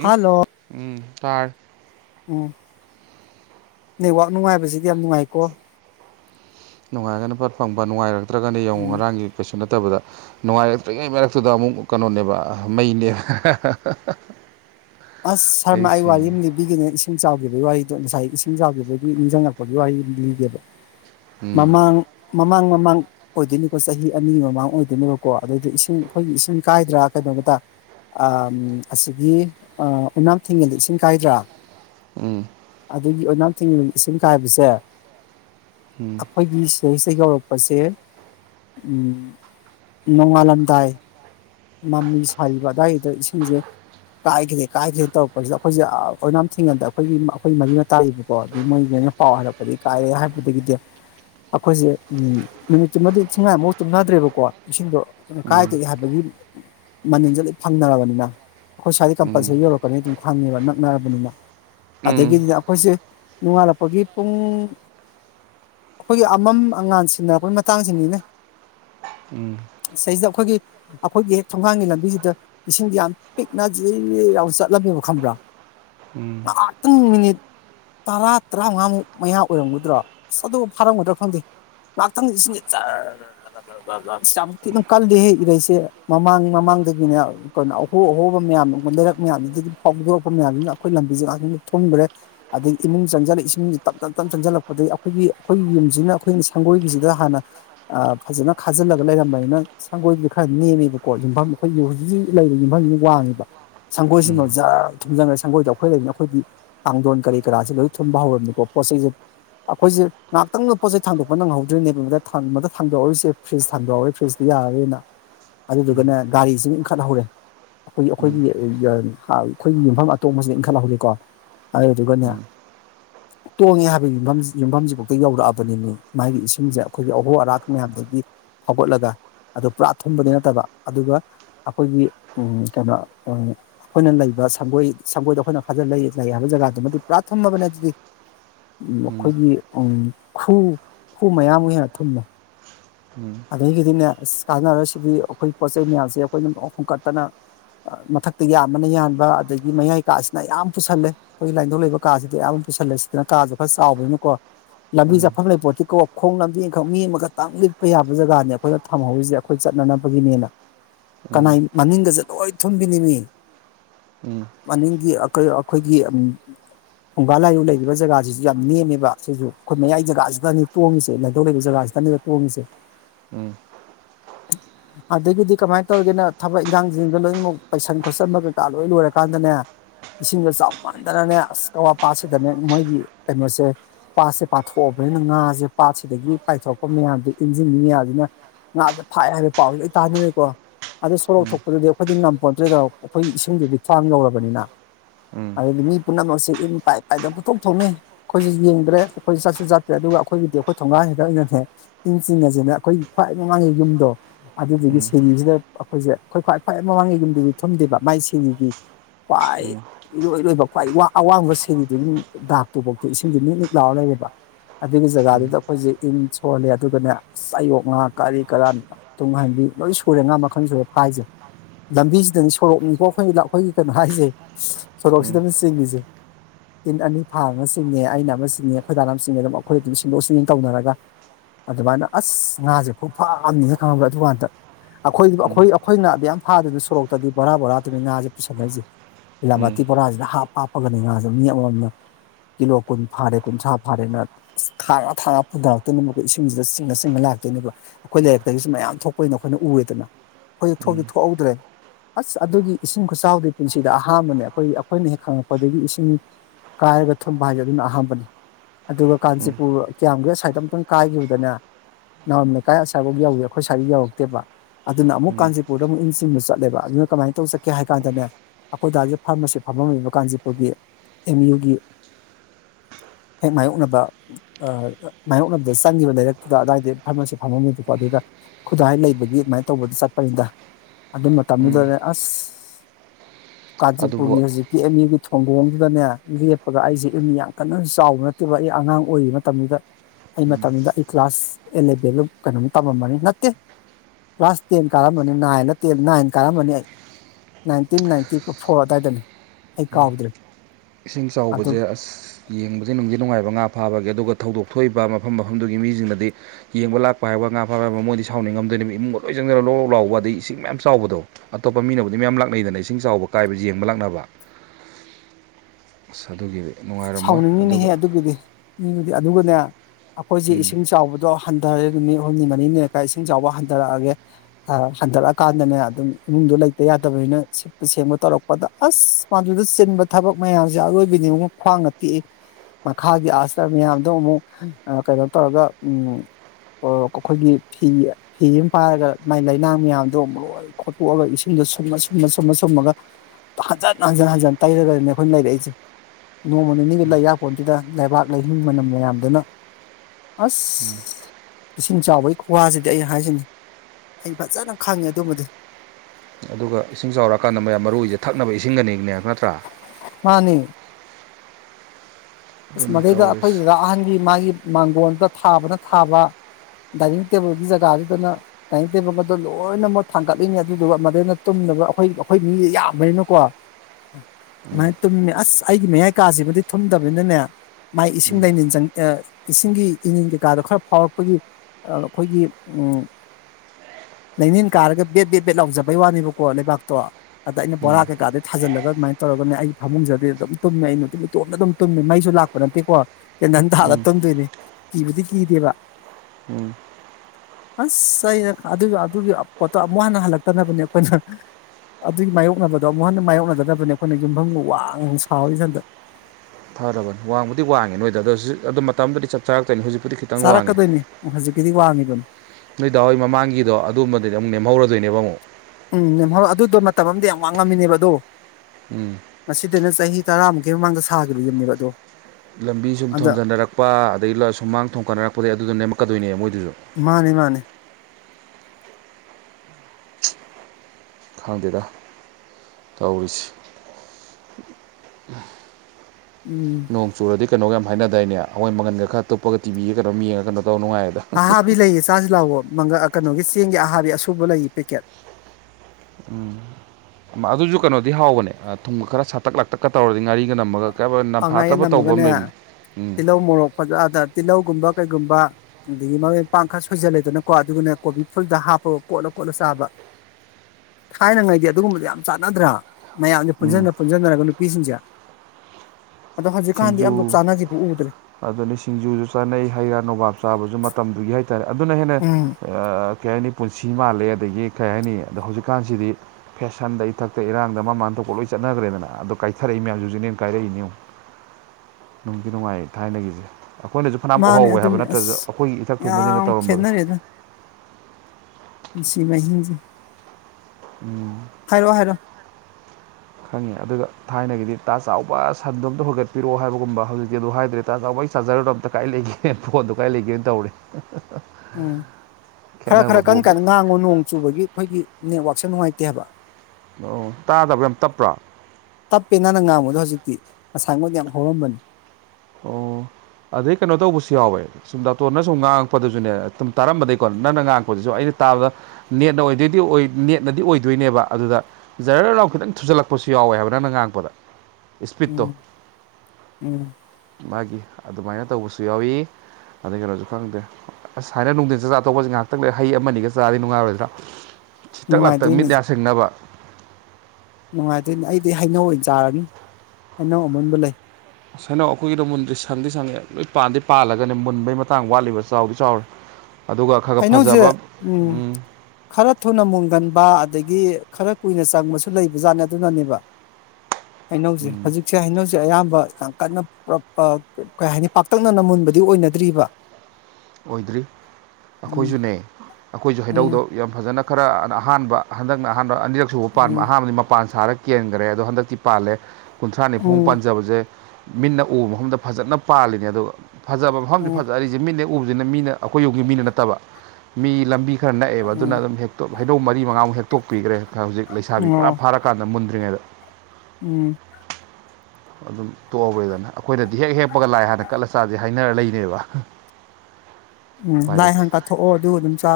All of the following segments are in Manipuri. ꯎꯝ ꯎꯝ ꯇꯥꯔꯦ ꯎꯝ ꯅꯦꯠꯋ꯭ꯔꯛ ꯅꯨꯡꯉꯥꯏꯕꯁꯤ ꯌꯥꯝ ꯅꯨꯡꯉꯥꯏꯀꯣ ꯅꯨꯡꯉꯥꯏꯔꯒꯅ ꯐꯠ ꯐꯪꯕ ꯅꯨꯡꯉꯥꯏꯔ ꯇ꯭ꯔꯒꯅ ꯌꯦꯑꯣ ꯎꯝ ꯉꯔꯥꯡꯒꯤ ꯄꯩꯁꯥ ꯅꯠꯇꯕꯗ ꯅꯨꯡꯉꯥꯏꯔꯛꯇ꯭ꯔꯤꯉꯩ ꯃꯔꯛꯇꯨꯗ ꯑꯃꯨꯛ ꯀꯩꯅꯣꯅꯦꯕ ꯃꯩꯅꯦꯕ ꯑꯁ ꯁꯔꯃ ꯑꯩ ꯋꯥꯔꯤ ꯑꯃ ꯂꯤꯕꯤꯒꯅꯦ ꯏꯁꯤꯡ ꯆꯥꯎꯈꯤꯕꯒꯤ ꯋꯥꯔꯤꯗꯣ ꯉꯁꯥꯏ ꯏꯁꯤꯡ ꯆꯥꯎꯈꯤꯕꯒꯤ ꯅꯤꯡꯁꯤꯡꯉꯛꯄꯒꯤ ꯋꯥꯔꯤ ꯂꯤꯒꯦꯕ ꯎꯝ ꯃꯃꯥꯡ ꯃꯃꯥꯡ ꯃꯃꯥꯡ ꯑꯣꯏꯗꯣꯏꯅꯤꯀꯣ ꯆꯍꯤ ꯑꯅꯤꯒꯤ ꯃꯃꯥꯡ ꯑꯣꯏꯗꯣꯏꯅꯦꯕꯀꯣ ꯑꯗꯨꯗꯏꯗ ꯏꯁꯤꯡ ꯑꯩꯈꯣꯏꯒꯤ ꯏꯁꯤꯡ ꯀꯥꯏꯗ꯭ꯔꯥ ꯀꯩꯩꯅꯧꯕꯗ ꯑꯁꯤꯒꯤ ꯑ ꯑꯣꯏꯅꯥꯝ ꯊꯤꯡꯉꯦꯜꯗ ꯏꯁꯤꯡ ꯀꯥꯏꯗ꯭ꯔꯥ ꯎꯝ ꯑꯗꯨꯗꯒꯤ ꯑꯣꯏꯅꯥꯝ ꯊꯤꯡꯉꯦꯜꯒꯤ ꯏꯁꯤꯡ ꯀꯥꯏꯕꯁꯦ ꯑꯩꯈꯣꯏꯒꯤ ꯁꯤꯗꯩꯁꯤ ꯌꯧꯔꯛꯄ ꯄꯁꯦ ꯅꯣꯡꯉꯥꯜꯂꯝꯂꯝꯗꯥꯏ ꯃꯃꯤ ꯁꯥꯔꯤꯕ ꯑꯗꯨꯋꯥꯏꯗꯨꯗ ꯏꯁꯤꯡꯁꯦ ꯀꯥꯏꯒ꯭ꯔꯦ ꯀꯥꯏꯒ꯭ꯔꯦ ꯇꯧꯔꯛꯄꯁꯤꯗ ꯑꯩꯈꯣꯏꯁꯦ ꯑꯣꯏꯅꯥꯝ ꯊꯤꯡꯉꯦꯟꯗ ꯑꯩꯈꯣꯏꯒꯤ ꯑꯩꯈꯣꯏ ꯃꯔꯤ ꯃꯇ ꯂꯩꯕꯀꯣ ꯑꯗꯒꯤ ꯃꯣꯏꯒꯤꯅ ꯄꯥꯎ ꯍꯥꯏꯔꯛꯄꯗꯒꯤ ꯀꯥꯏꯔꯦ ꯍꯥꯏꯕꯗꯒꯤꯗꯤ ꯑꯩꯈꯣꯏꯁꯦ ꯑꯝ ꯅꯨꯃꯤꯠꯇꯨꯃꯗꯤ ꯅꯤꯡꯊꯤꯅꯨꯡꯉꯥꯏꯅ ꯑꯃꯧ ꯇꯨꯝꯅꯗ꯭ꯔꯦꯕꯀꯣ ꯏꯁꯤꯡꯗꯣ ꯎꯝ ꯀꯥꯏꯗꯒꯤ ꯍꯥꯏꯕꯒꯤ ꯃꯅꯤꯟꯁꯦ ꯂꯣꯏ ꯐꯪꯅꯔꯕꯅꯤꯅ ꯑꯩꯈꯣꯏ ꯁ꯭ꯋꯥꯏꯗ ꯎꯝ ꯎꯝ ꯀꯝꯄꯜꯁꯔꯤ ꯌꯧꯔꯛꯀꯅꯤ ꯑꯗꯨꯝ ꯈꯪꯉꯦꯕ ꯅꯛꯅꯔꯕꯅꯤꯅ ꯎꯝ ꯎꯝ ꯑꯗꯒꯤꯗꯤꯅ ꯑꯩꯈꯣꯏꯁꯦ ꯅꯣꯡꯉꯥꯜꯂꯛꯄꯒꯤ ꯄꯨꯡ ꯑꯩꯈꯣꯏꯒꯤ ꯑꯃꯝ ꯑꯉꯥꯟ ꯁꯤꯟꯅꯔꯛꯄꯩ ꯃꯇꯥꯡꯁꯤꯅꯤꯅꯦ ꯎꯝ ꯎꯝ ꯎꯝ ꯁꯤꯗꯩꯩꯁꯤꯗ ꯑꯩꯈꯣꯏꯒꯤ ꯑꯩꯈꯣꯏꯒꯤ ꯍꯦꯛ ꯊꯣꯡꯒꯥꯟꯒꯤ ꯂꯝꯕꯤꯁꯤꯗ ꯏꯁꯤꯡ ꯌꯥꯝ ꯄꯤꯛꯅ ꯖ꯭ꯔꯤ ꯌꯥꯎ ꯆꯠꯂꯝꯃꯦꯕ ꯈꯪꯕ꯭ꯔꯥ ꯎꯝ ꯎꯝ ꯎꯝ ꯎꯝ ꯎꯝ ꯎꯝ ꯎꯝ ꯎꯝ ꯎꯝ ꯎꯝ ꯎꯝ ꯎꯝ ꯎꯝ ꯉꯥꯏꯍꯥꯛꯇꯪ ꯃꯤꯅꯤꯠ ꯇꯔꯥ ꯇꯔꯥꯃꯉꯥꯃꯨꯛ ꯃꯌꯥ ꯑꯣꯏꯔꯝꯒꯗ꯭ꯔꯣ ꯑꯁ ꯑꯗꯨ ꯐꯥꯔꯝꯒꯗ꯭ꯔ ꯈꯪꯗꯦ ꯉꯥꯏꯍꯥꯛꯇꯪ ꯏꯁꯤꯡꯁꯤ ꯖꯔ ꯑꯁ ꯌꯝꯊꯤꯅ ꯀꯜꯂꯤꯍꯦ ꯏꯔꯩꯁꯦ ꯃꯃꯥꯡ ꯃꯃꯥꯡꯗꯒꯤꯅꯦ ꯑꯍꯣ ꯑꯍꯣꯕ ꯃꯌꯥꯝ ꯂꯩꯔꯛ ꯃꯌꯥꯝꯁꯤꯗ ꯐꯥꯎꯗꯣꯔꯛꯄ ꯃꯌꯥꯝꯁꯤꯅ ꯑꯩꯈꯣꯏ ꯂꯝꯕꯤꯁꯦ ꯉꯥꯏꯍꯛꯇ ꯊꯨꯝꯈ꯭ꯔꯦ ꯑꯗꯒꯤ ꯏꯃꯨꯡ ꯆꯪꯁꯤꯜꯂ ꯏꯁꯤꯡꯁꯦ ꯇꯞ ꯇꯞ ꯇꯞꯅ ꯆꯪꯁꯤꯜꯂꯛꯄꯗꯒꯤ ꯑꯩꯈꯣꯏꯒꯤ ꯑꯩꯈꯣꯏꯒꯤ ꯌꯨꯝꯁꯤꯅ ꯑꯩꯈꯣꯏꯅ ꯁꯪꯒꯣꯏꯒꯤꯁꯤꯗ ꯍꯥꯟꯅ ꯐꯖꯅ ꯈꯥꯖꯤꯜꯂꯒ ꯂꯩꯔꯝꯕꯅꯤꯅ ꯁꯪꯒꯣꯏꯒꯤꯗꯤ ꯈꯔ ꯅꯦꯝꯃꯦꯕꯀꯣ ꯌꯨꯝꯐꯝ ꯑꯩꯈꯣꯏꯒꯤ ꯍꯧꯖꯤꯛ ꯂꯩ ꯌꯨꯝꯐꯝꯁꯤ ꯋꯥꯡꯉꯤꯕ ꯁꯪꯒꯣꯏꯁꯤꯃ ꯖꯔ ꯊꯨꯝꯖꯤꯟꯈ꯭ꯔꯦ ꯁꯪꯒꯣꯏꯗꯣ ꯑꯩꯈꯣꯏ ꯂꯩꯕꯅꯤꯅ ꯑꯩꯈꯣꯏꯗꯤ ꯀꯥꯡꯊꯣꯟ ꯀꯔꯤ ꯀꯔꯥꯁꯦ ꯂꯣꯏ ꯊꯨꯝꯕ ꯍꯧꯔꯕꯝꯅꯤꯀꯣ ꯄꯣꯠꯆꯩꯁꯦ ꯑꯩꯈꯣꯏꯁꯦ ꯉꯥꯏꯍꯥꯛꯇꯪ ꯄꯣꯠꯆꯩ ꯊꯥꯡꯗꯣꯛꯄ ꯅꯪꯍꯧꯗ꯭ꯔꯔꯤꯅꯦꯕ ꯃꯗ ꯊꯥꯡꯕꯗ ꯊꯥꯡꯗꯣꯛꯍꯧꯔꯤꯁꯦ ꯐ꯭ꯔꯤꯖ ꯊꯥꯡꯗꯣꯛꯍꯧꯔꯦ ꯐ꯭ꯔꯤꯖꯇꯤ ꯌꯥꯔꯔꯣꯏꯅ ꯑꯗꯨꯗꯨꯒꯅꯦ ꯒꯥꯔꯤꯁꯤꯃꯒ ꯏꯟꯈꯠꯍꯧꯔꯦ ꯑꯩꯈꯣꯏꯒꯤ ꯑꯩꯈꯣꯏꯒꯤ ꯑꯩꯈꯣꯏꯒꯤ ꯌꯨꯝꯐꯝ ꯑꯇꯣꯡꯕꯁꯤꯗ ꯏꯟꯈꯠꯍꯧꯔꯤꯀꯣ ꯑꯗꯨꯗꯨꯒꯅꯦ ꯇꯣꯡꯉꯦ ꯍꯥꯏꯕ ꯌꯐꯝ ꯌꯨꯝꯐꯝꯁꯤꯐꯥꯎꯗ ꯌꯧꯔꯛꯑꯕꯅꯤꯅꯤ ꯃꯥꯒꯤ ꯏꯁꯤꯡꯁꯦ ꯑꯩꯈꯣꯏꯒꯤ ꯑꯍꯣ ꯑꯔꯥꯛ ꯃꯌꯥꯝꯗꯒꯤ ꯐꯥꯎꯒꯠꯂꯒ ꯑꯣ ꯄꯨꯔꯥ ꯊꯨꯝꯕꯗꯩ ꯅꯠꯇꯕ ꯑꯗꯨꯒ ꯑꯩꯈꯣꯏꯒꯤ ꯎꯝ ꯀꯩꯅꯣ ꯑꯩꯈꯣꯏꯅ ꯂꯩꯕ ꯁꯪꯒꯣꯏ ꯁꯪꯒꯣꯏꯗ ꯑꯩꯈꯣꯏꯅ ꯐꯖꯅ ꯂꯩ ꯂꯩ ꯍꯥꯏꯕ ꯖꯒꯥꯗꯨꯃꯗꯤ ꯄꯨꯔꯥ ꯊꯨꯝꯃꯕꯅꯦ ꯑꯗꯨꯗꯤ ꯎꯝ ꯑꯩꯈꯣꯏꯒꯤ ꯎꯝ ꯈꯨꯨ ꯈꯨ ꯃꯌꯥꯝꯃꯨ ꯍꯦꯟꯅ ꯊꯨꯝꯃꯦ ꯑꯗꯨꯗ ꯍꯦꯒꯗꯅꯦ ꯑꯁ ꯀꯥꯅꯔꯁꯤꯗꯤ ꯑꯩꯈꯣꯏ ꯄꯣꯠ ꯆꯩ ꯃꯌꯥꯝꯁꯦ ꯑꯩꯈꯣꯏꯅ ꯍꯨꯝꯀꯠꯇꯅ ꯃꯊꯛꯇ ꯌꯥꯝꯟꯕꯅ ꯌꯥꯟꯕ ꯑꯗꯒꯤ ꯃꯌꯥꯏ ꯀꯥꯁꯤꯅ ꯌꯥꯝꯌꯥꯝ ꯄꯨꯁꯜꯂꯦ ꯑꯩꯈꯣꯏ ꯂꯥꯏꯟꯊꯧꯧ ꯂꯩꯕ ꯀꯥꯁꯤꯗꯤ ꯑꯌꯥꯝ ꯄꯨꯁꯜꯂꯦ ꯁꯤꯗꯅ ꯀꯥꯁꯨ ꯈꯔ ꯆꯥꯎꯕꯅꯤꯅꯀꯣ ꯂꯝꯕꯤ ꯆꯠ ꯐꯪꯪꯂꯛ ꯄꯣꯠꯇꯤ ꯀ ꯈꯣꯡ ꯂꯝꯝꯕꯤ ꯑꯃꯈꯛ ꯃꯤ ꯑꯃꯒꯛ ꯇꯥꯡ ꯆꯠꯄ ꯌꯥꯕ ꯖꯒꯥꯅꯦ ꯑꯩꯈꯣꯏꯅ ꯊꯝꯍꯧꯔꯤꯁꯦ ꯑꯩꯈꯣꯏ ꯆꯠꯅꯅꯕꯒꯤꯅꯦꯅ ꯀꯅꯥꯏ ꯃꯅꯤꯡꯒꯁꯦ ꯂꯣꯏ ꯊꯨꯝꯕꯤꯅꯤꯡꯉ ꯃꯥꯅꯤꯡꯒꯤ ꯀ ꯑꯩꯈꯣꯏꯒꯤ ꯐꯨꯡꯒꯥ ꯂꯥꯏꯔꯨ ꯂꯩꯔꯤꯕ ꯖꯒꯥꯁꯤꯁꯨ ꯌꯥꯝ ꯅꯦꯝꯃꯦꯕ ꯁꯤꯁꯨ ꯑꯩꯈꯣꯏ ꯃꯌꯥꯏ ꯖꯒꯥꯁꯤꯗꯅꯤ ꯇꯣꯡꯉꯤꯁꯦ ꯂꯙꯧ ꯂꯩꯕ ꯖꯒꯥꯁꯤꯗꯅꯦ ꯇꯣꯡꯉꯤꯁꯦ ꯑꯗ ꯀꯈꯤꯗꯤ ꯀꯃꯥꯏ ꯇꯧꯔꯤꯒꯅ ꯊꯕꯛ ꯏꯪꯈꯥꯡꯁꯤꯡꯗꯣ ꯂꯣꯏꯅꯃꯛ ꯄꯩꯁꯟ ꯈꯣꯠꯆꯟꯕ ꯀꯩꯀꯥ ꯂꯣꯏ ꯂꯣꯏꯔꯀꯥꯟꯗꯅꯦ ꯏꯁꯤꯡꯗꯣ ꯆꯥꯎꯞ ꯃꯥꯟꯗꯅꯅꯦ ꯑꯁ ꯑꯋꯥ ꯄꯥꯠꯁꯤꯗꯅꯦ ꯃꯣꯏꯒꯤ ꯀꯩꯅꯣꯁꯦ ꯄꯥꯠꯁꯦ ꯄꯥꯊꯣꯛꯑꯕꯅꯤꯅ ꯉꯥꯁꯦ ꯄꯥꯠꯁꯤꯗꯒꯤ ꯄꯥꯏꯊꯣꯔꯛꯄ ꯃꯌꯥꯝꯗꯤ ꯇꯤꯟꯁꯤꯟꯅꯤꯡꯉꯦꯁꯤꯅ ꯉꯥꯥꯁ ꯐꯥꯏ ꯍꯥꯏꯕ ꯄꯥꯎꯁ ꯂꯣꯏ ꯇꯥꯅꯔꯦꯀꯣ ꯑꯗꯨꯗꯣ ꯁꯣꯔꯧ ꯊꯣꯛꯄꯗꯨꯗꯤ ꯑꯩꯈꯣꯏꯗꯤ ꯉꯝ ꯀꯣꯟꯟꯇ꯭ꯔꯦ ꯇꯔꯛ ꯑꯩꯈꯣꯏꯒꯤ ꯏꯁꯤꯡꯗꯨꯗꯤ ꯐꯥꯔꯝ ꯌꯧꯔꯕꯅꯤꯅ ꯑꯗꯨꯗꯤ ꯃꯤ ꯄꯨꯟꯅ ꯃꯁꯤ ꯏꯄꯥꯥꯏ ꯏꯄꯥꯏꯗꯅ ꯄꯨꯊꯣꯛ ꯊꯣꯛꯅꯩ ꯑꯩꯈꯣꯏꯁꯨ ꯌꯦꯡꯗ꯭ꯔꯦ ꯑꯩꯈꯣꯏꯁꯨ ꯆꯠꯁꯨ ꯆꯥꯠꯇ꯭ꯔꯦ ꯑꯗꯨꯒ ꯑꯩꯈꯣꯏꯒꯤꯗꯤ ꯑꯩꯈꯣꯏ ꯊꯣꯡꯒꯥꯜꯁꯤꯗ ꯑꯣꯏꯅꯅꯦ ꯏꯤꯡ ꯆꯤꯡꯉꯁꯤꯅ ꯑꯩꯈꯣꯏ ꯈ꯭ꯋꯥꯏ ꯃꯃꯥꯡꯉꯤ ꯌꯨꯝꯗꯣ ꯑꯗꯨꯗꯨꯒꯤ ꯁꯤꯦꯔꯤꯁꯤꯗ ꯑꯩꯈꯣꯏꯁꯦ ꯑꯩꯈꯣꯏ ꯈ꯭ꯋꯥꯏ ꯈ꯭ꯋꯥꯏ ꯃꯃꯥꯡꯒꯤꯩ ꯌꯨꯝꯗꯨꯗꯤ ꯊꯨꯝꯗꯦꯕ ꯃꯥꯏ ꯁꯤꯦꯅꯤꯗꯤ ꯄꯥꯏ ꯂꯣꯏ ꯂꯣꯏꯕ ꯈ꯭ꯋꯥꯏ ꯑꯋꯥꯡꯕ ꯁꯦꯔꯤꯗꯨ ꯑꯗꯨ ꯗꯥꯛꯇꯨꯕꯥꯎꯇ ꯏꯁꯤꯡꯗꯨ ꯅꯤꯛ ꯅꯤꯛ ꯂꯥꯎꯔ ꯂꯩꯔꯌꯦꯦꯕ ꯑꯗꯨꯒꯤ ꯖꯒꯥꯗꯨꯗ ꯑꯩꯈꯣꯏꯁꯦ ꯏꯪ ꯁꯣꯍꯜꯂꯤꯦ ꯑꯗꯨꯒꯅꯦ ꯆꯌꯣ ꯉꯥ ꯀꯔꯤ ꯀꯔꯥꯟ ꯇꯨꯡꯍꯟꯕꯤ ꯂꯣꯏ ꯁꯨꯔꯦ ꯉꯥ ꯃꯈꯜ ꯁꯨꯔꯦ ꯐꯥꯏꯁꯦ ꯂꯝꯕꯤꯁꯤꯗꯅꯤ ꯁꯣꯔꯣꯛꯅꯤꯀꯣ ꯑꯩꯈꯣꯏ ꯑꯩꯈꯣꯏꯒꯤ ꯀꯩꯅꯣ ꯍꯥꯏꯁꯦ ꯁꯁꯤꯅꯤ ꯆꯦꯡꯒꯒꯤꯁꯦ ꯇꯤꯟ ꯑꯅꯤ ꯐꯥꯔꯅ ꯆꯤꯡꯉꯦ ꯑꯩꯅ ꯑꯃ ꯆꯤꯡꯉꯦ ꯑꯩꯈꯣꯏꯗꯥꯅ ꯑꯃ ꯆꯤꯡꯉꯦ ꯑꯗꯨꯝ ꯑꯩꯈꯣꯏ ꯑꯗꯨꯝ ꯁꯤꯦꯡꯗꯣꯛ ꯁꯤꯟꯖꯤꯟ ꯇꯧꯅꯔꯒ ꯑꯗꯨꯃꯥꯏꯅ ꯑꯁ ꯉꯥꯁꯦ ꯈꯨꯐꯥꯕꯅꯤꯅ ꯈꯪꯉꯕ꯭ꯔꯥ ꯑꯗꯨꯀꯥꯟꯗ ꯑꯩꯈꯣꯏ ꯑꯩꯈꯣꯏ ꯑꯩꯈꯣꯏꯅꯗꯤ ꯌꯥꯝ ꯐꯥꯗꯨꯅ ꯁꯣꯔꯣꯛꯇꯗꯤ ꯕꯣꯔꯥ ꯕꯣꯔꯥꯗꯨꯅ ꯉꯥꯁꯦ ꯄꯨꯁꯟꯅꯔꯤꯁꯦ ꯎꯝ ꯏꯂꯥꯕꯇ ꯎꯝ ꯄꯨꯔ ꯍꯥꯏꯖꯤꯗ ꯍꯥꯞ ꯍꯥꯞꯄꯒꯅꯤ ꯉꯥꯁꯦ ꯃꯤ ꯑꯃꯃꯝꯅ ꯀꯤꯂꯣ ꯀꯨꯟ ꯐꯥꯔꯦ ꯀꯨꯟꯊ꯭ꯔꯥ ꯐꯥꯔꯦꯅ ꯊꯥꯡꯉꯥ ꯊꯥꯡꯉꯥ ꯄꯨꯊꯔꯛꯇꯅ ꯃꯈꯣꯏꯁꯤꯡ ꯁꯤꯡꯁꯤꯗ ꯆꯤꯡꯅ ꯆꯤꯡꯅ ꯂꯥꯛꯇꯣꯏꯅꯦꯕ ꯑꯩꯈꯣꯏ ꯂꯥꯏꯔꯤꯛꯇꯒꯤꯁꯨ ꯃꯌꯥꯝ ꯊꯣꯛꯄ ꯑꯣꯏꯅ ꯑꯩꯈꯣꯏꯅ ꯎꯑꯦꯗꯅ ꯑꯩꯈꯣꯏꯗꯤ ꯊꯣꯛꯁꯤ ꯎꯝ ꯎꯝ ꯊꯣꯛꯍꯧꯗ꯭ꯔꯦ ꯑꯁ ꯑꯗꯨꯒꯤ ꯏꯁꯤꯡ ꯈꯨꯆꯥꯎꯗꯤ ꯄꯨꯟꯁꯤꯗ ꯑꯍꯥꯝꯕꯅꯦ ꯑꯩꯈꯣꯏ ꯑꯩꯈꯣꯏꯅ ꯍꯦꯛ ꯈꯪꯉꯛꯄꯗꯒꯤ ꯏꯁꯤꯡ ꯀꯥꯏꯔꯒ ꯊꯨꯝꯕ ꯍꯥꯏꯁꯦ ꯑꯗꯨꯅ ꯑꯍꯝꯕꯅꯤ ꯑꯗꯨꯒ ꯀꯥꯟꯆꯤꯄꯨꯔ ꯀꯌꯥꯝꯨꯒ ꯁ꯭ꯋꯥꯏꯗ ꯀꯥꯏꯒꯤ ꯑꯗꯨꯗꯅ ꯅꯥꯎꯝ ꯂꯩꯀꯥꯏ ꯑꯆꯥꯥꯐꯧ ꯌꯧꯏꯤ ꯑꯩꯈꯣꯏ ꯁ꯭ꯋꯥꯏ ꯌꯧꯔꯛꯇꯦꯕ ꯑꯗꯨꯅ ꯑꯃꯨꯛ ꯀꯥꯟꯆꯤꯄꯨꯔꯗ ꯑꯃꯨꯛ ꯏꯟ ꯆꯤꯡꯕ ꯆꯠꯂꯦꯕ ꯑꯗꯨ ꯀꯃꯥꯏ ꯇꯧꯦ ꯀꯦ ꯍꯥꯏ ꯀꯥꯟꯗꯅꯦ ꯑꯩꯈꯣꯏ ꯗꯥꯒꯤ ꯐꯥꯔꯃꯥꯁꯤ ꯐꯝꯐꯝꯃꯤꯕ ꯀꯥꯟꯆꯤꯄꯨꯔꯒꯤ ꯑꯦꯝ ꯌꯨꯒꯤ ꯍꯦꯛ ꯃꯥꯌꯣꯛꯅꯕ ꯃꯌꯣꯛꯅꯕꯗ ꯆꯪꯈꯤꯕ ꯂꯩꯔꯛꯇꯨꯗ ꯑꯗꯨꯗꯥꯏꯗ ꯐꯥꯔꯃꯥꯁꯤ ꯐꯪꯉꯝꯅꯤꯗꯀꯣ ꯑꯗꯨꯗ ꯈꯨꯗꯥꯥꯏ ꯂꯩꯕꯒꯤ ꯑꯗꯨꯃꯥꯏꯅ ꯇꯧꯕꯗ ꯆꯠꯄꯅꯤꯗ ꯑꯗꯨꯝꯕ ꯇꯝꯃꯤꯗꯨꯅꯦ ꯑꯁ ꯀꯥꯦ ꯄ ꯑꯗꯨꯕꯨ ꯍꯧꯦ ꯊꯣꯡꯒꯣꯡꯗꯨꯗꯅꯦ ꯂꯦꯞꯄꯒ ꯑꯩꯁꯦ ꯑꯅꯤ ꯌꯥꯝ ꯀꯟꯅ ꯆꯥꯎꯕ ꯅꯠꯇꯦꯕ ꯑꯩ ꯑꯉꯥꯡ ꯑꯣꯏꯔꯤ ꯃꯇꯝꯗꯨꯗ ꯑꯩ ꯃꯇꯝꯗꯨꯗ ꯑꯩ ꯀ꯭ꯂꯥꯁ ꯑꯦꯂꯦꯚꯦꯟꯂ ꯀꯩꯅꯣꯝ ꯇꯝꯃꯃꯅꯤ ꯅꯠꯇꯦ ꯀ꯭ꯂꯥꯁ ꯇꯦꯟ ꯀꯥꯔꯃꯅꯤ ꯅꯥꯏꯟꯗ ꯇꯦꯟ ꯅꯥꯏꯟ ꯀꯥꯔꯝꯃꯅꯤ ꯑꯩ ꯅꯥꯏꯟꯇꯤꯟ ꯅꯥꯏꯟꯇꯤ ꯐꯣꯔ ꯑꯗꯨꯋꯥꯏꯗꯅꯦ ꯑꯩ ꯀꯥꯎꯗ꯭ꯔꯦ ꯏꯁꯤꯡ ꯑꯗꯨ ꯆꯥꯎꯕꯁꯦ ꯑꯁ ꯌꯦꯡꯕꯁꯦ ꯅꯨꯡꯁ ꯅꯨꯡꯉꯥꯏꯕ ꯉꯥ ꯐꯥꯕꯒꯦ ꯑꯗꯨꯒ ꯊꯧꯗꯣꯛ ꯊꯣꯛꯏꯕ ꯃꯐꯝ ꯃꯐꯝꯗꯨꯒꯤ ꯃꯤꯁꯤꯡꯅꯗꯤ ꯌꯦꯡꯕ ꯂꯥꯛꯄ ꯍꯥꯏꯕ ꯉꯥ ꯐꯥꯕ ꯍꯥꯏꯕ ꯃꯣꯏꯗꯤ ꯁꯥꯎꯅꯤꯡꯉꯝꯗꯣꯏꯅꯦꯕ ꯏꯃꯨꯡꯒ ꯂꯣꯏ ꯆꯪꯖꯔꯒ ꯂꯔꯣꯛ ꯂꯥꯎꯕ ꯑꯗꯗꯒꯤ ꯏꯁꯤꯡ ꯃꯌꯥꯝ ꯆꯥꯎꯕꯗꯣ ꯑꯇꯣꯞꯄ ꯃꯤꯅꯕꯨꯗꯤ ꯃꯌꯥꯝ ꯂꯥꯛꯅꯩꯗꯅ ꯏꯁꯤꯡ ꯆꯥꯎꯕ ꯀꯥꯏꯕꯁ ꯌꯦꯡꯕ ꯂꯥꯛꯅꯕ ꯑꯗꯨꯒꯤ ꯁꯥꯎꯅꯤꯡꯉꯤꯅꯦꯍꯦ ꯑꯗꯨꯒꯤꯗꯤ ꯎꯗꯤ ꯑꯗꯨꯒꯅ ꯑꯩꯈꯣꯏꯁꯦ ꯎꯝ ꯏꯁꯤꯡ ꯆꯥꯎꯕꯗꯣ ꯍꯟꯊꯔꯦ ꯅꯨꯃꯤꯠ ꯍꯨꯝꯅꯤ ꯃꯔꯤꯅꯦꯀ ꯏꯁꯤꯡ ꯆꯥꯎꯕ ꯍꯟꯊꯔꯛꯑꯒꯦ ꯍꯟꯊꯔꯛꯑꯀꯥꯟꯗꯅꯦ ꯑꯗꯨꯝ ꯏꯃꯨꯡꯗꯣ ꯂꯩꯇ ꯌꯥꯗꯕꯅꯤꯅ ꯁꯤꯠꯄ ꯁꯦꯡꯕ ꯇꯧꯔꯛꯄꯗ ꯑꯁ ꯃꯥꯟꯗꯨꯗ ꯆꯤꯟꯕ ꯊꯕꯛ ꯃꯌꯥꯝꯁꯦ ꯑꯔꯣꯏꯕꯤꯅꯤ ꯈ꯭ꯋꯥꯡꯅ ꯇꯦꯛꯏ ꯃꯈꯥꯒꯤ ꯑꯥꯁꯇꯔ ꯃꯌꯥꯝꯗꯣ ꯑꯃꯨꯛ ꯀꯩꯅꯣ ꯇꯧꯔꯒ ꯎꯝ ꯑꯩꯈꯣꯏꯒꯤ ꯐꯤ ꯐꯤ ꯑꯃ ꯄꯥꯏꯔꯒ ꯃꯥꯏ ꯂꯩꯥꯏꯅꯥꯡ ꯃꯌꯥꯝꯗꯣ ꯑꯃꯨꯛ ꯂꯣꯏ ꯈꯣꯠꯇꯣꯛꯑꯒ ꯏꯁꯤꯡꯗꯣ ꯁꯨꯝꯃ ꯁꯨꯝꯃ ꯁꯨꯝꯃ ꯁꯨꯝꯃꯒ ꯍꯟꯖꯤꯟ ꯍꯟꯖꯤꯟ ꯍꯟꯖꯤꯟ ꯇꯩꯔꯒꯅꯦ ꯑꯩꯈꯣꯏꯅ ꯂꯩꯔꯛꯏꯁꯦ ꯅꯣꯡꯃ ꯅꯤꯅꯤꯒꯤ ꯂꯩꯌꯥꯛꯄꯣꯟꯗꯨꯗ ꯂꯩꯕꯥꯛ ꯂꯩꯍꯤꯡ ꯃꯅꯝ ꯃꯌꯥꯝꯗꯨꯅ ꯑꯁ ꯏꯁꯤꯡ ꯆꯥꯎꯕꯒꯤ ꯈꯨꯋꯥꯁꯤꯗꯤ ꯑꯩ ꯍꯥꯏꯁꯤꯅꯤ ꯑꯩ ꯐꯖꯅ ꯈꯪꯉꯤ ꯑꯗꯨꯃꯗꯤ ꯑꯗꯨꯒ ꯏꯁꯤꯡ ꯆꯥꯎꯔꯛꯑꯀꯥꯟꯗ ꯃꯌꯥꯝ ꯃꯔꯨ ꯑꯣꯏꯁꯦ ꯊꯛꯅꯕ ꯏꯁꯤꯡꯒꯅꯤꯅꯦ ꯅꯠꯇ꯭ꯔꯥ ꯃꯥꯅꯤ ꯑꯁ ꯑꯗꯨꯅꯤ ꯃꯗꯩꯗ ꯇꯧꯔꯤꯁꯦ ꯑꯩꯈꯣꯏꯗꯨꯗ ꯑꯍꯟꯒꯤ ꯃꯥꯒꯤ ꯃꯥꯡꯒꯣꯟꯜꯗꯨꯗ ꯊꯥꯕꯅ ꯊꯥꯕ ꯗꯥꯏꯅꯤꯡ ꯇꯦꯕꯜꯒꯤ ꯖꯒꯥꯗꯨꯗꯅ ꯗꯥꯏꯅꯤꯡ ꯇꯦꯕꯜꯒꯗ ꯂꯣꯏꯅꯃꯛ ꯊꯥꯡꯒꯠꯂꯤꯅꯤ ꯑꯗꯨꯗꯨꯒ ꯃꯗꯩꯅ ꯇꯨꯝꯗꯅꯕ ꯑꯩꯈꯣꯏ ꯑꯩꯈꯣꯏ ꯃꯤꯁꯦ ꯌꯥꯝꯕꯅꯤꯅꯀꯣ ꯑꯗꯨꯃꯥꯏꯅ ꯇꯨꯝꯃꯦ ꯑꯁ ꯑꯩꯒꯤ ꯃꯌꯥꯏ ꯀꯥꯁꯤꯕꯨꯗꯤ ꯊꯨꯝꯗꯕꯅꯤꯅꯅꯦ ꯃꯥꯏ ꯏꯁꯤꯡ ꯂꯩꯅꯤꯟ ꯆꯪ ꯏꯁꯤꯡꯒꯤ ꯏꯅꯤꯟ ꯀꯩꯀꯥꯗꯣ ꯈꯔ ꯐꯥꯎꯔꯛꯄꯒꯤ ꯑꯩꯈꯣꯏꯒꯤ ꯂꯩꯅꯤꯟ ꯀꯥꯔꯒ ꯕꯦꯠ ꯕꯦꯠ ꯕꯦꯠ ꯂꯥꯎꯖꯕꯩ ꯋꯥꯅꯦꯕꯀꯣ ꯂꯩꯕꯥꯛꯇꯣ ꯑꯗ ꯑꯩꯅ ꯕꯣꯔꯥ ꯎꯝ ꯀꯩꯀꯥꯗ ꯊꯥꯖꯤꯜꯂꯒ ꯑꯗꯨꯃꯥꯏꯅ ꯇꯧꯔꯒꯅꯦ ꯑꯩꯒꯤ ꯐꯃꯨꯡꯗꯗꯤ ꯑꯗꯨꯝ ꯇꯨꯝꯃꯦ ꯑꯩꯅ ꯑꯗꯨꯝ ꯏꯇꯣꯝꯅ ꯑꯗꯨꯝ ꯇꯨꯝꯃꯦ ꯃ ꯨ ꯂꯥꯛꯄ ꯅꯠꯇꯦꯀꯣ ꯀꯦꯟꯗꯟꯗ ꯍꯥꯜꯂꯒ ꯎꯝ ꯇꯧꯗꯣꯏꯅꯦ ꯀꯤꯕꯨꯗꯤ ꯀꯤꯗꯦꯕ ꯎꯝ ꯑꯁ ꯑꯩꯅ ꯑꯗꯨ ꯑꯗꯨꯒꯤ ꯄꯣꯠꯇꯣ ꯑꯃꯨꯛ ꯍꯟꯅ ꯍꯜꯂꯛꯇꯅꯕꯅꯦ ꯑꯩꯈꯣꯏꯅ ꯑꯗꯨꯒꯤ ꯃꯥꯏꯌꯣꯛꯅꯕꯗꯣ ꯑꯃꯨꯛ ꯍꯟꯅ ꯃꯥꯥꯏꯌꯣꯛꯅꯗꯅꯕꯅꯦ ꯑꯩꯈꯣꯏꯅ ꯌꯨꯝꯐꯝꯒ ꯋꯥꯡ ꯉꯥꯡ ꯁꯥꯎꯔꯤꯁꯤꯟꯗ ꯐꯔꯕꯅꯤ ꯋꯥꯡꯕꯨꯗꯤ ꯋꯥꯡꯉꯦ ꯅꯣꯏꯗ ꯑꯗꯣ ꯍꯧꯖꯤꯛ ꯑꯗꯨ ꯃꯇꯝꯗꯨꯗꯤ ꯆꯞ ꯆꯥꯔꯛꯇꯣꯏꯅꯤ ꯍꯧꯖꯤꯛ ꯁꯔ ꯀꯗꯣꯏꯅꯤ ꯍꯧꯖꯤꯛ ꯀꯗꯤ ꯋꯥꯍꯉꯅꯤ ꯄ ꯅꯣꯏꯗꯥ ꯍꯏ ꯃꯃꯥꯡꯒꯤꯗꯣ ꯑꯗꯨꯝꯕꯗꯗꯤ ꯑꯃꯨꯛ ꯅꯦꯝꯍꯧꯔꯗꯣꯏꯅꯦꯕ ꯑꯃꯨꯛ ꯎꯝ ꯅ ꯍ ꯑꯗꯨꯗꯣ ꯃꯇꯝ ꯑꯗ ꯌꯥꯝ ꯋꯥꯡꯉꯝꯃꯤꯅꯦꯕ ꯑꯗꯣ ꯎꯝ ꯃꯁꯤꯗꯅ ꯆꯍꯤ ꯇꯔꯥꯃꯨꯛꯀꯤ ꯃꯃꯥꯡꯗ ꯁꯥꯈꯤꯕ ꯌꯨꯝꯅꯦꯕ ꯑꯗꯣ ꯂꯝꯕꯤ ꯁꯨꯝ ꯑꯗ ꯊꯣꯟꯖꯟꯅꯔꯛꯄ ꯑꯗꯒꯤ ꯁꯨꯝ ꯃꯥꯡ ꯊꯣꯟ ꯀꯠꯅꯔꯛꯄꯗꯒꯤꯩ ꯑꯗꯨꯗꯨꯅꯦ ꯀꯣꯏꯅꯦ ꯃꯣꯏ ꯃꯥꯅꯦ ꯃꯥꯅꯦ ꯈꯪꯗꯦꯗ ꯇꯧꯔꯤꯁꯤ ꯎꯝ ꯅꯣꯡ ꯆꯨꯔꯗꯤ ꯀꯩꯅꯣꯒ ꯌꯥꯝ ꯍꯥꯏꯅꯏꯅꯦ ꯑꯩꯈꯣꯏ ꯃꯪꯒꯟꯒ ꯈꯔ ꯇꯞꯄꯒ ꯇꯤꯕꯤꯒ ꯀꯩꯅꯣꯝ ꯌꯦꯉꯒ ꯀꯩꯅꯣ ꯇꯧꯔ ꯅꯨꯡꯉꯥꯏꯌꯦꯗ ꯍꯥ ꯍꯥ ꯑꯕꯤ ꯂꯩꯌꯦ ꯆꯁꯤ ꯂꯥꯛꯑꯣ ꯃꯪꯒ ꯀꯩꯅꯣꯒꯤ ꯆꯦꯡꯒꯤ ꯑꯍꯥꯗꯤ ꯑꯁꯨꯕ ꯂꯩ ꯄꯦꯛꯀꯦꯠ ꯑꯗꯨꯁꯨ ꯀꯩꯅꯣꯗꯤ ꯍꯥꯎꯕꯅꯦ ꯊꯨꯝ ꯈꯔ ꯁꯥꯇꯛ ꯂꯥꯛꯇꯛꯀ ꯇꯧꯔꯗꯤ ꯉꯥꯔꯤ ꯑꯉꯥꯏꯌꯦ ꯅꯝꯃꯒꯅꯦ ꯎꯝ ꯇꯤꯜꯍꯧ ꯃꯣꯔꯣꯛꯄꯖ ꯑꯗ ꯇꯤꯜꯍꯧꯒꯨꯝꯕ ꯀꯩꯒꯨꯝꯕ ꯑꯗꯒꯤ ꯃꯔꯣꯏ ꯃꯄꯥꯡ ꯈꯔ ꯁꯣꯏꯖꯜꯂꯦꯗꯅꯀꯣ ꯑꯗꯨꯒꯅ ꯀꯣꯕꯤ ꯐꯨꯜꯗ ꯍꯥꯞꯄꯒ ꯀꯣꯠꯂ ꯀꯣꯠꯂ ꯆꯥꯕ ꯊꯥꯏꯅꯉꯩꯗꯤ ꯑꯗꯨꯒꯨꯝꯕꯗ ꯌꯥꯝ ꯆꯥꯟꯅꯗ꯭ꯔꯥ ꯃꯌꯥꯝꯁꯦ ꯎꯝ ꯄꯨꯟꯁꯤꯟꯅ ꯄꯨꯟꯁꯤꯟꯅꯔꯒ ꯅꯨꯄꯤꯁꯤꯡꯁꯦ ꯑꯗꯣ ꯍꯧꯖꯤꯛꯀꯥꯟꯗꯤ ꯑꯝꯕꯨꯛ ꯁꯤꯡꯖꯨ ꯆꯥꯅꯈꯤꯕ ꯎꯗ꯭ꯔꯦ ꯑꯗꯨꯅꯤ ꯁꯤꯡꯖꯨꯁꯨ ꯆꯥꯅꯩ ꯍꯩ ꯔꯥ ꯅꯣꯕꯥꯞ ꯆꯥꯕꯁꯨ ꯃꯇꯝꯗꯨꯒꯤ ꯍ ꯦ ꯑꯗꯨꯅ ꯍꯦꯟꯅ ꯎꯝ ꯑ ꯀꯩ ꯍꯥꯏꯅꯤ ꯄꯨꯟꯁꯤ ꯃꯥꯜꯂꯦ ꯑꯗꯒꯤ ꯀꯩ ꯍꯥꯏꯅꯤ ꯑꯗꯣ ꯍꯧꯖꯤꯛꯀꯥꯟꯁꯤꯗꯤ ꯐꯦꯁꯟꯗ ꯏꯊꯛꯇ ꯏꯔꯥꯡꯗ ꯃ ꯃꯥꯟ ꯊꯣꯛꯄ ꯂꯣꯏ ꯆꯠꯅꯈ꯭ꯔꯦꯗꯅ ꯑꯗꯣ ꯀꯥꯏꯊꯔꯛꯏ ꯃꯌꯥꯝꯁꯤꯁꯨꯅꯦꯅ ꯀꯥꯏꯔꯛꯏꯅꯦꯨꯛ ꯅꯨꯡꯒꯤ ꯅꯨꯡꯉꯥꯏ ꯊꯥꯏꯅꯒꯤꯁꯦ ꯑꯩꯈꯣꯏꯅꯁꯨ ꯐꯅꯌꯥꯝꯝ ꯃꯥꯅꯦ ꯎꯍꯧꯋꯦ ꯍꯥꯏꯕ ꯑꯗꯨꯅꯦ ꯅꯠꯇ꯭ꯔꯁꯨ ꯑꯁ ꯑꯩꯈꯣꯏꯒꯤ ꯏꯊꯛ ꯊꯣꯡꯕꯁꯤꯡꯅ ꯌꯥꯝ ꯇꯧꯔꯝꯕꯗꯣ ꯁꯤꯕꯏꯁ ꯎꯝ ꯍꯥꯏꯔꯑꯣ ꯍꯥꯏꯔꯣꯑꯣ ꯈꯪꯉꯦ ꯑꯗꯨꯒ ꯊꯥꯏꯅꯒꯤꯗꯤ ꯇꯥ ꯆꯥꯎꯕ ꯁꯟꯗꯣ ꯑꯝꯇ ꯍꯒꯠꯄꯤꯔꯛꯑꯣ ꯍꯥꯏꯕꯒꯨꯝꯕ ꯍꯧꯖꯤꯛꯇꯤ ꯑꯗꯨꯗꯣ ꯍꯥꯏꯗ꯭ꯔꯦ ꯇꯥ ꯆꯥꯎꯕ ꯑꯩ ꯆꯥꯔꯖꯔꯗꯣ ꯑꯝꯇ ꯀꯥꯏ ꯂꯩꯒꯦ ꯐꯣꯟꯗꯣ ꯀꯥꯏ ꯂꯩꯒꯦꯅ ꯇꯧꯔꯦ ꯎꯝ ꯈꯔ ꯈꯔ ꯈꯦꯠꯅꯕ ꯀꯟ ꯐꯥꯎꯕ ꯀꯥꯟꯅ ꯉꯥꯡꯉꯨ ꯅꯣꯡ ꯆꯨꯕꯒꯤ ꯑꯩꯈꯣꯏꯒꯤ ꯅꯦꯠꯋꯥꯛꯁꯨ ꯅꯨꯡꯉꯥꯏꯇꯦꯕ ꯑꯣ ꯇꯥꯗꯕ ꯌꯥꯝ ꯇꯞꯄ꯭ꯔꯥ ꯄꯦꯅꯥꯟꯅ ꯉꯥꯡꯕꯗꯣ ꯍꯧꯖꯤꯛꯇꯤ ꯑꯁꯥꯉꯣꯟꯗ ꯌꯥꯝ ꯍꯧꯔꯝꯕꯅꯤ ꯑꯣ ꯑꯗꯩ ꯀꯩꯅꯣ ꯇꯧꯕꯁꯨ ꯌꯥꯎꯋꯦ ꯁꯨꯝ ꯗꯥꯛꯇꯣꯔꯅ ꯁꯨꯝ ꯉꯥꯡꯉꯛꯄꯗꯁꯨꯅꯦ ꯁꯨꯝ ꯇꯥꯔꯝꯕꯗꯒꯤꯩꯀꯣ ꯅꯪꯅ ꯉꯥꯡꯉꯛꯄꯗꯨꯁꯨ ꯑꯩꯅ ꯇꯥꯕꯗ ꯅꯦꯠꯅ ꯑꯣꯏꯗꯣꯏꯗꯤ ꯅꯦꯠꯅꯗꯤ ꯑꯣꯏꯗꯣꯏꯅꯦꯕ ꯑꯗꯨꯗ ꯖꯔꯅꯥꯎ ꯈꯤꯇꯪ ꯊꯨꯖꯜꯂꯛꯄꯁꯨ ꯌꯥꯎꯋꯦ ꯍꯥꯏꯕ ꯅꯪꯅ ꯉꯥꯡꯉꯛꯄꯗ ꯎꯝ ꯏꯄꯤꯠꯠꯇꯣ ꯎꯝ ꯃꯥꯒꯤ ꯑꯗꯨꯃꯥꯏꯅ ꯇꯧꯕꯁꯨ ꯌꯥꯎꯏ ꯑꯗꯩ ꯀꯩꯅꯣꯁꯨ ꯈꯪꯗꯦ ꯑꯁ ꯍꯥꯏꯥꯏꯅ ꯅꯨꯡꯊꯤꯟ ꯆꯥꯛꯆꯥ ꯊꯄꯁꯦ ꯉꯥꯏꯍꯥꯛꯇꯪꯅꯦ ꯍꯩ ꯑꯃꯅꯤꯒ ꯆꯥꯗꯤ ꯅꯨꯡꯉꯥꯏꯔꯣꯏꯗ꯭ꯔꯥ ꯁꯤꯤꯇꯛ ꯂꯥꯛꯇꯛ ꯃꯤꯠ ꯅꯨꯡꯉꯥꯏꯗꯣꯏꯅꯦ ꯌꯥꯌꯥ ꯁꯦꯡꯅꯕ ꯅꯨꯡꯉꯥꯏꯇꯣꯏꯅꯦ ꯑꯩꯗꯤ ꯍꯩꯅꯧ ꯑꯣꯏꯅ ꯆꯥꯔꯅꯤ ꯍꯩꯅꯧ ꯑꯃꯟꯕ ꯂꯩ ꯁꯩꯅꯧ ꯑꯩꯈꯣꯏꯒꯤꯗꯣ ꯃꯨꯟꯗꯤ ꯁꯪꯗꯤ ꯁꯪꯉꯦ ꯂꯣꯏ ꯄꯥꯟꯗ ꯄꯥꯜꯂꯒꯅꯦ ꯃꯨꯟꯕꯩ ꯃꯇꯥꯡ ꯋꯥꯠꯂꯤꯕ ꯆꯥꯎꯗꯤ ꯆꯥꯎꯔꯦ ꯑꯗꯨꯒ ꯈꯔ ꯈꯔ ꯍꯩꯅꯧꯁꯦ ꯐꯖꯕ ꯎꯝ ꯈꯔ ꯊꯨꯅ ꯃꯨꯒꯟꯕ ꯑꯗꯒꯤ ꯒꯤ ꯈꯔ ꯀꯨꯏꯅ ꯆꯪꯕꯁꯨ ꯂꯩꯕꯖꯥꯠꯅꯦ ꯑꯗꯨꯅꯅꯦꯕ ꯍꯥꯏꯩꯅꯧꯁꯦ ꯎꯝ ꯍꯧꯖꯤꯛꯁꯦ ꯍꯥꯏꯩꯅꯧꯁ ꯑꯌꯥꯝꯕ ꯌꯥꯝ ꯀꯟꯅ ꯀꯩ ꯍꯥꯏꯅꯤ ꯄꯥꯛꯇꯛꯅꯅ ꯃꯨꯟꯕꯗꯤ ꯑꯣꯏꯅꯗ꯭ꯔꯤꯕ ꯑꯣꯏꯗ꯭ꯔꯤ ꯎꯝ ꯑꯩꯈꯣꯏꯁꯨꯅꯦ ꯑꯩꯈꯣꯏꯁꯨ ꯎꯝ ꯍꯩꯗꯧꯗꯣ ꯌꯥꯝ ꯐꯖꯅ ꯈꯔ ꯑꯍꯥꯟꯕ ꯍꯟꯗꯛꯅ ꯑꯍꯥꯟꯕ ꯑꯅꯤꯔꯛ ꯁꯨꯕ ꯄꯥꯟꯕ ꯑꯍꯥꯟꯕ ꯑꯃꯗꯤ ꯃꯄꯥꯟ ꯊꯔ ꯀꯦꯟꯈ꯭ꯔꯦ ꯑꯗꯣ ꯍꯟꯗꯛꯇꯤ ꯄꯥꯜꯂꯦ ꯀꯨꯟꯊ꯭ꯔꯥ ꯅꯤꯐꯨ ꯎꯝ ꯄꯥꯟꯖꯕꯁꯦ ꯃꯤꯟꯅ ꯎꯕ ꯃꯐꯝꯗ ꯐꯖꯅ ꯄꯥꯜꯂꯤꯅꯤ ꯑꯗꯨꯒ ꯐꯥꯖꯕ ꯃꯐꯝꯗꯤ ꯎꯝ ꯐꯥꯖ ꯑꯩꯁꯦ ꯃꯤꯠꯅ ꯎꯕꯁꯤꯅ ꯃꯤꯅ ꯑꯈꯣꯏ ꯔꯣꯝꯒꯤ ꯃꯤꯅ ꯅꯠꯇꯕ ꯃꯤ ꯂꯝꯕꯤ ꯈꯔ ꯅꯛꯑꯦꯕ ꯑꯗꯨꯅ ꯎꯝ ꯑꯗꯨꯝ ꯍꯦꯛꯇꯣꯛ ꯍꯩꯅꯧ ꯃꯔꯤ ꯃꯉꯥꯃꯨꯛ ꯍꯦꯛꯇꯣꯛꯄꯤꯒ꯭ꯔꯦ ꯍꯧꯖꯤꯛ ꯂꯩꯁꯥꯕꯤ ꯎꯝ ꯄꯨꯔꯥ ꯑꯣ ꯐꯥꯔꯀꯥꯟꯗ ꯃꯨꯟꯗ ꯉꯦꯗ ꯎꯝ ꯑꯗꯨꯝ ꯇꯣꯛꯑꯕꯩꯗꯅ ꯑꯈꯣꯏꯅꯗꯤ ꯍꯦꯛ ꯍꯦꯛꯄꯒ ꯂꯥꯏ ꯍꯥꯟꯅ ꯀꯠꯂ ꯆꯥꯥꯁꯦ ꯍꯥꯏ ꯍꯥꯏꯅꯔ ꯂꯩꯅꯦꯕ ꯎꯝ ꯎꯄꯥꯏ ꯂꯥꯏ ꯂꯩꯇꯦ ꯍꯥꯟ ꯀꯥꯊꯣꯛꯑꯣ ꯑꯗꯨꯒ ꯑꯗꯨꯝ ꯆꯥ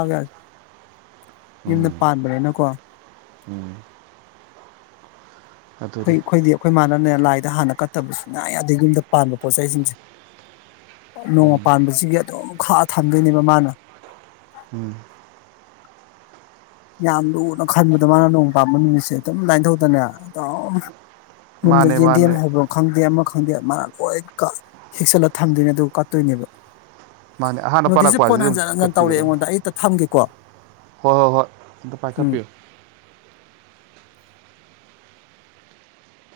ꯌꯨꯝꯗ ꯎꯝ ꯄꯥꯟꯕꯅꯤꯅꯀꯣ ꯎꯝ ꯑꯗꯨꯅꯤ ꯑꯈꯣꯏ ꯑꯈꯣꯏꯗꯤ ꯑꯈꯣꯏ ꯃꯥꯥꯟꯅꯅꯦ ꯂꯥꯏꯗ ꯍꯥꯟꯅ ꯀꯠ ꯀꯠꯇꯕ ꯁꯨꯡꯌꯥ ꯌꯥꯗꯦ ꯌꯨꯝꯗ ꯄꯥꯟꯕ ꯄꯣꯠꯆꯩ ꯁꯤꯡꯁꯦ ꯅꯣꯡꯃ ꯎꯝ ꯄꯥꯟꯕꯁꯤ ꯑꯗꯨꯝ ꯈꯥꯛꯑ ꯊꯝꯗꯣꯏꯅꯦꯕ ꯃꯥꯅ ꯎꯝ ꯌꯥꯝ ꯂꯨꯅ ꯈꯟꯕꯗꯣ ꯃꯥꯅ ꯅꯣꯡ ꯄꯥꯟꯕ ꯅꯨꯃꯤꯠꯁꯦ ꯑꯗꯨꯝ ꯂꯥꯏꯟꯊꯧꯗꯅꯦ ꯑꯗꯨꯝ ꯌꯨꯝꯗ ꯃꯥꯅꯦ ꯌꯦꯟꯗꯦꯝ ꯃꯥꯅꯦ ꯍꯥꯏꯕ ꯈꯪꯗꯦ ꯑꯃ ꯈꯪꯗꯦ ꯃꯥꯅ ꯂꯣꯏ ꯍꯦꯛꯆꯜꯂ ꯊꯝꯗꯣꯏꯅꯦ ꯑꯗꯨ ꯀꯠꯇꯣꯏꯅꯦꯕ ꯃꯥꯅꯦ ꯑꯍꯥꯟꯕ ꯅꯨꯗꯤꯁꯦ ꯄꯥꯏꯔꯛꯄ ꯐꯣꯟ ꯍꯥꯏꯁꯤꯗꯤ ꯑꯗꯨꯝ ꯍꯟꯖꯟ ꯍꯟꯖꯤꯟ ꯇꯧꯔꯛꯑꯦ ꯀꯠꯄꯤꯒꯗꯕꯅꯤ ꯑꯩꯉꯣꯟꯗ ꯑꯩ ꯑꯝꯇ ꯊꯝꯒꯦ ꯀꯣ ꯍꯣꯏ ꯍꯣꯏ ꯍꯣꯏ ꯑꯝꯇ ꯄꯥꯏꯈꯥꯄꯤꯌꯨ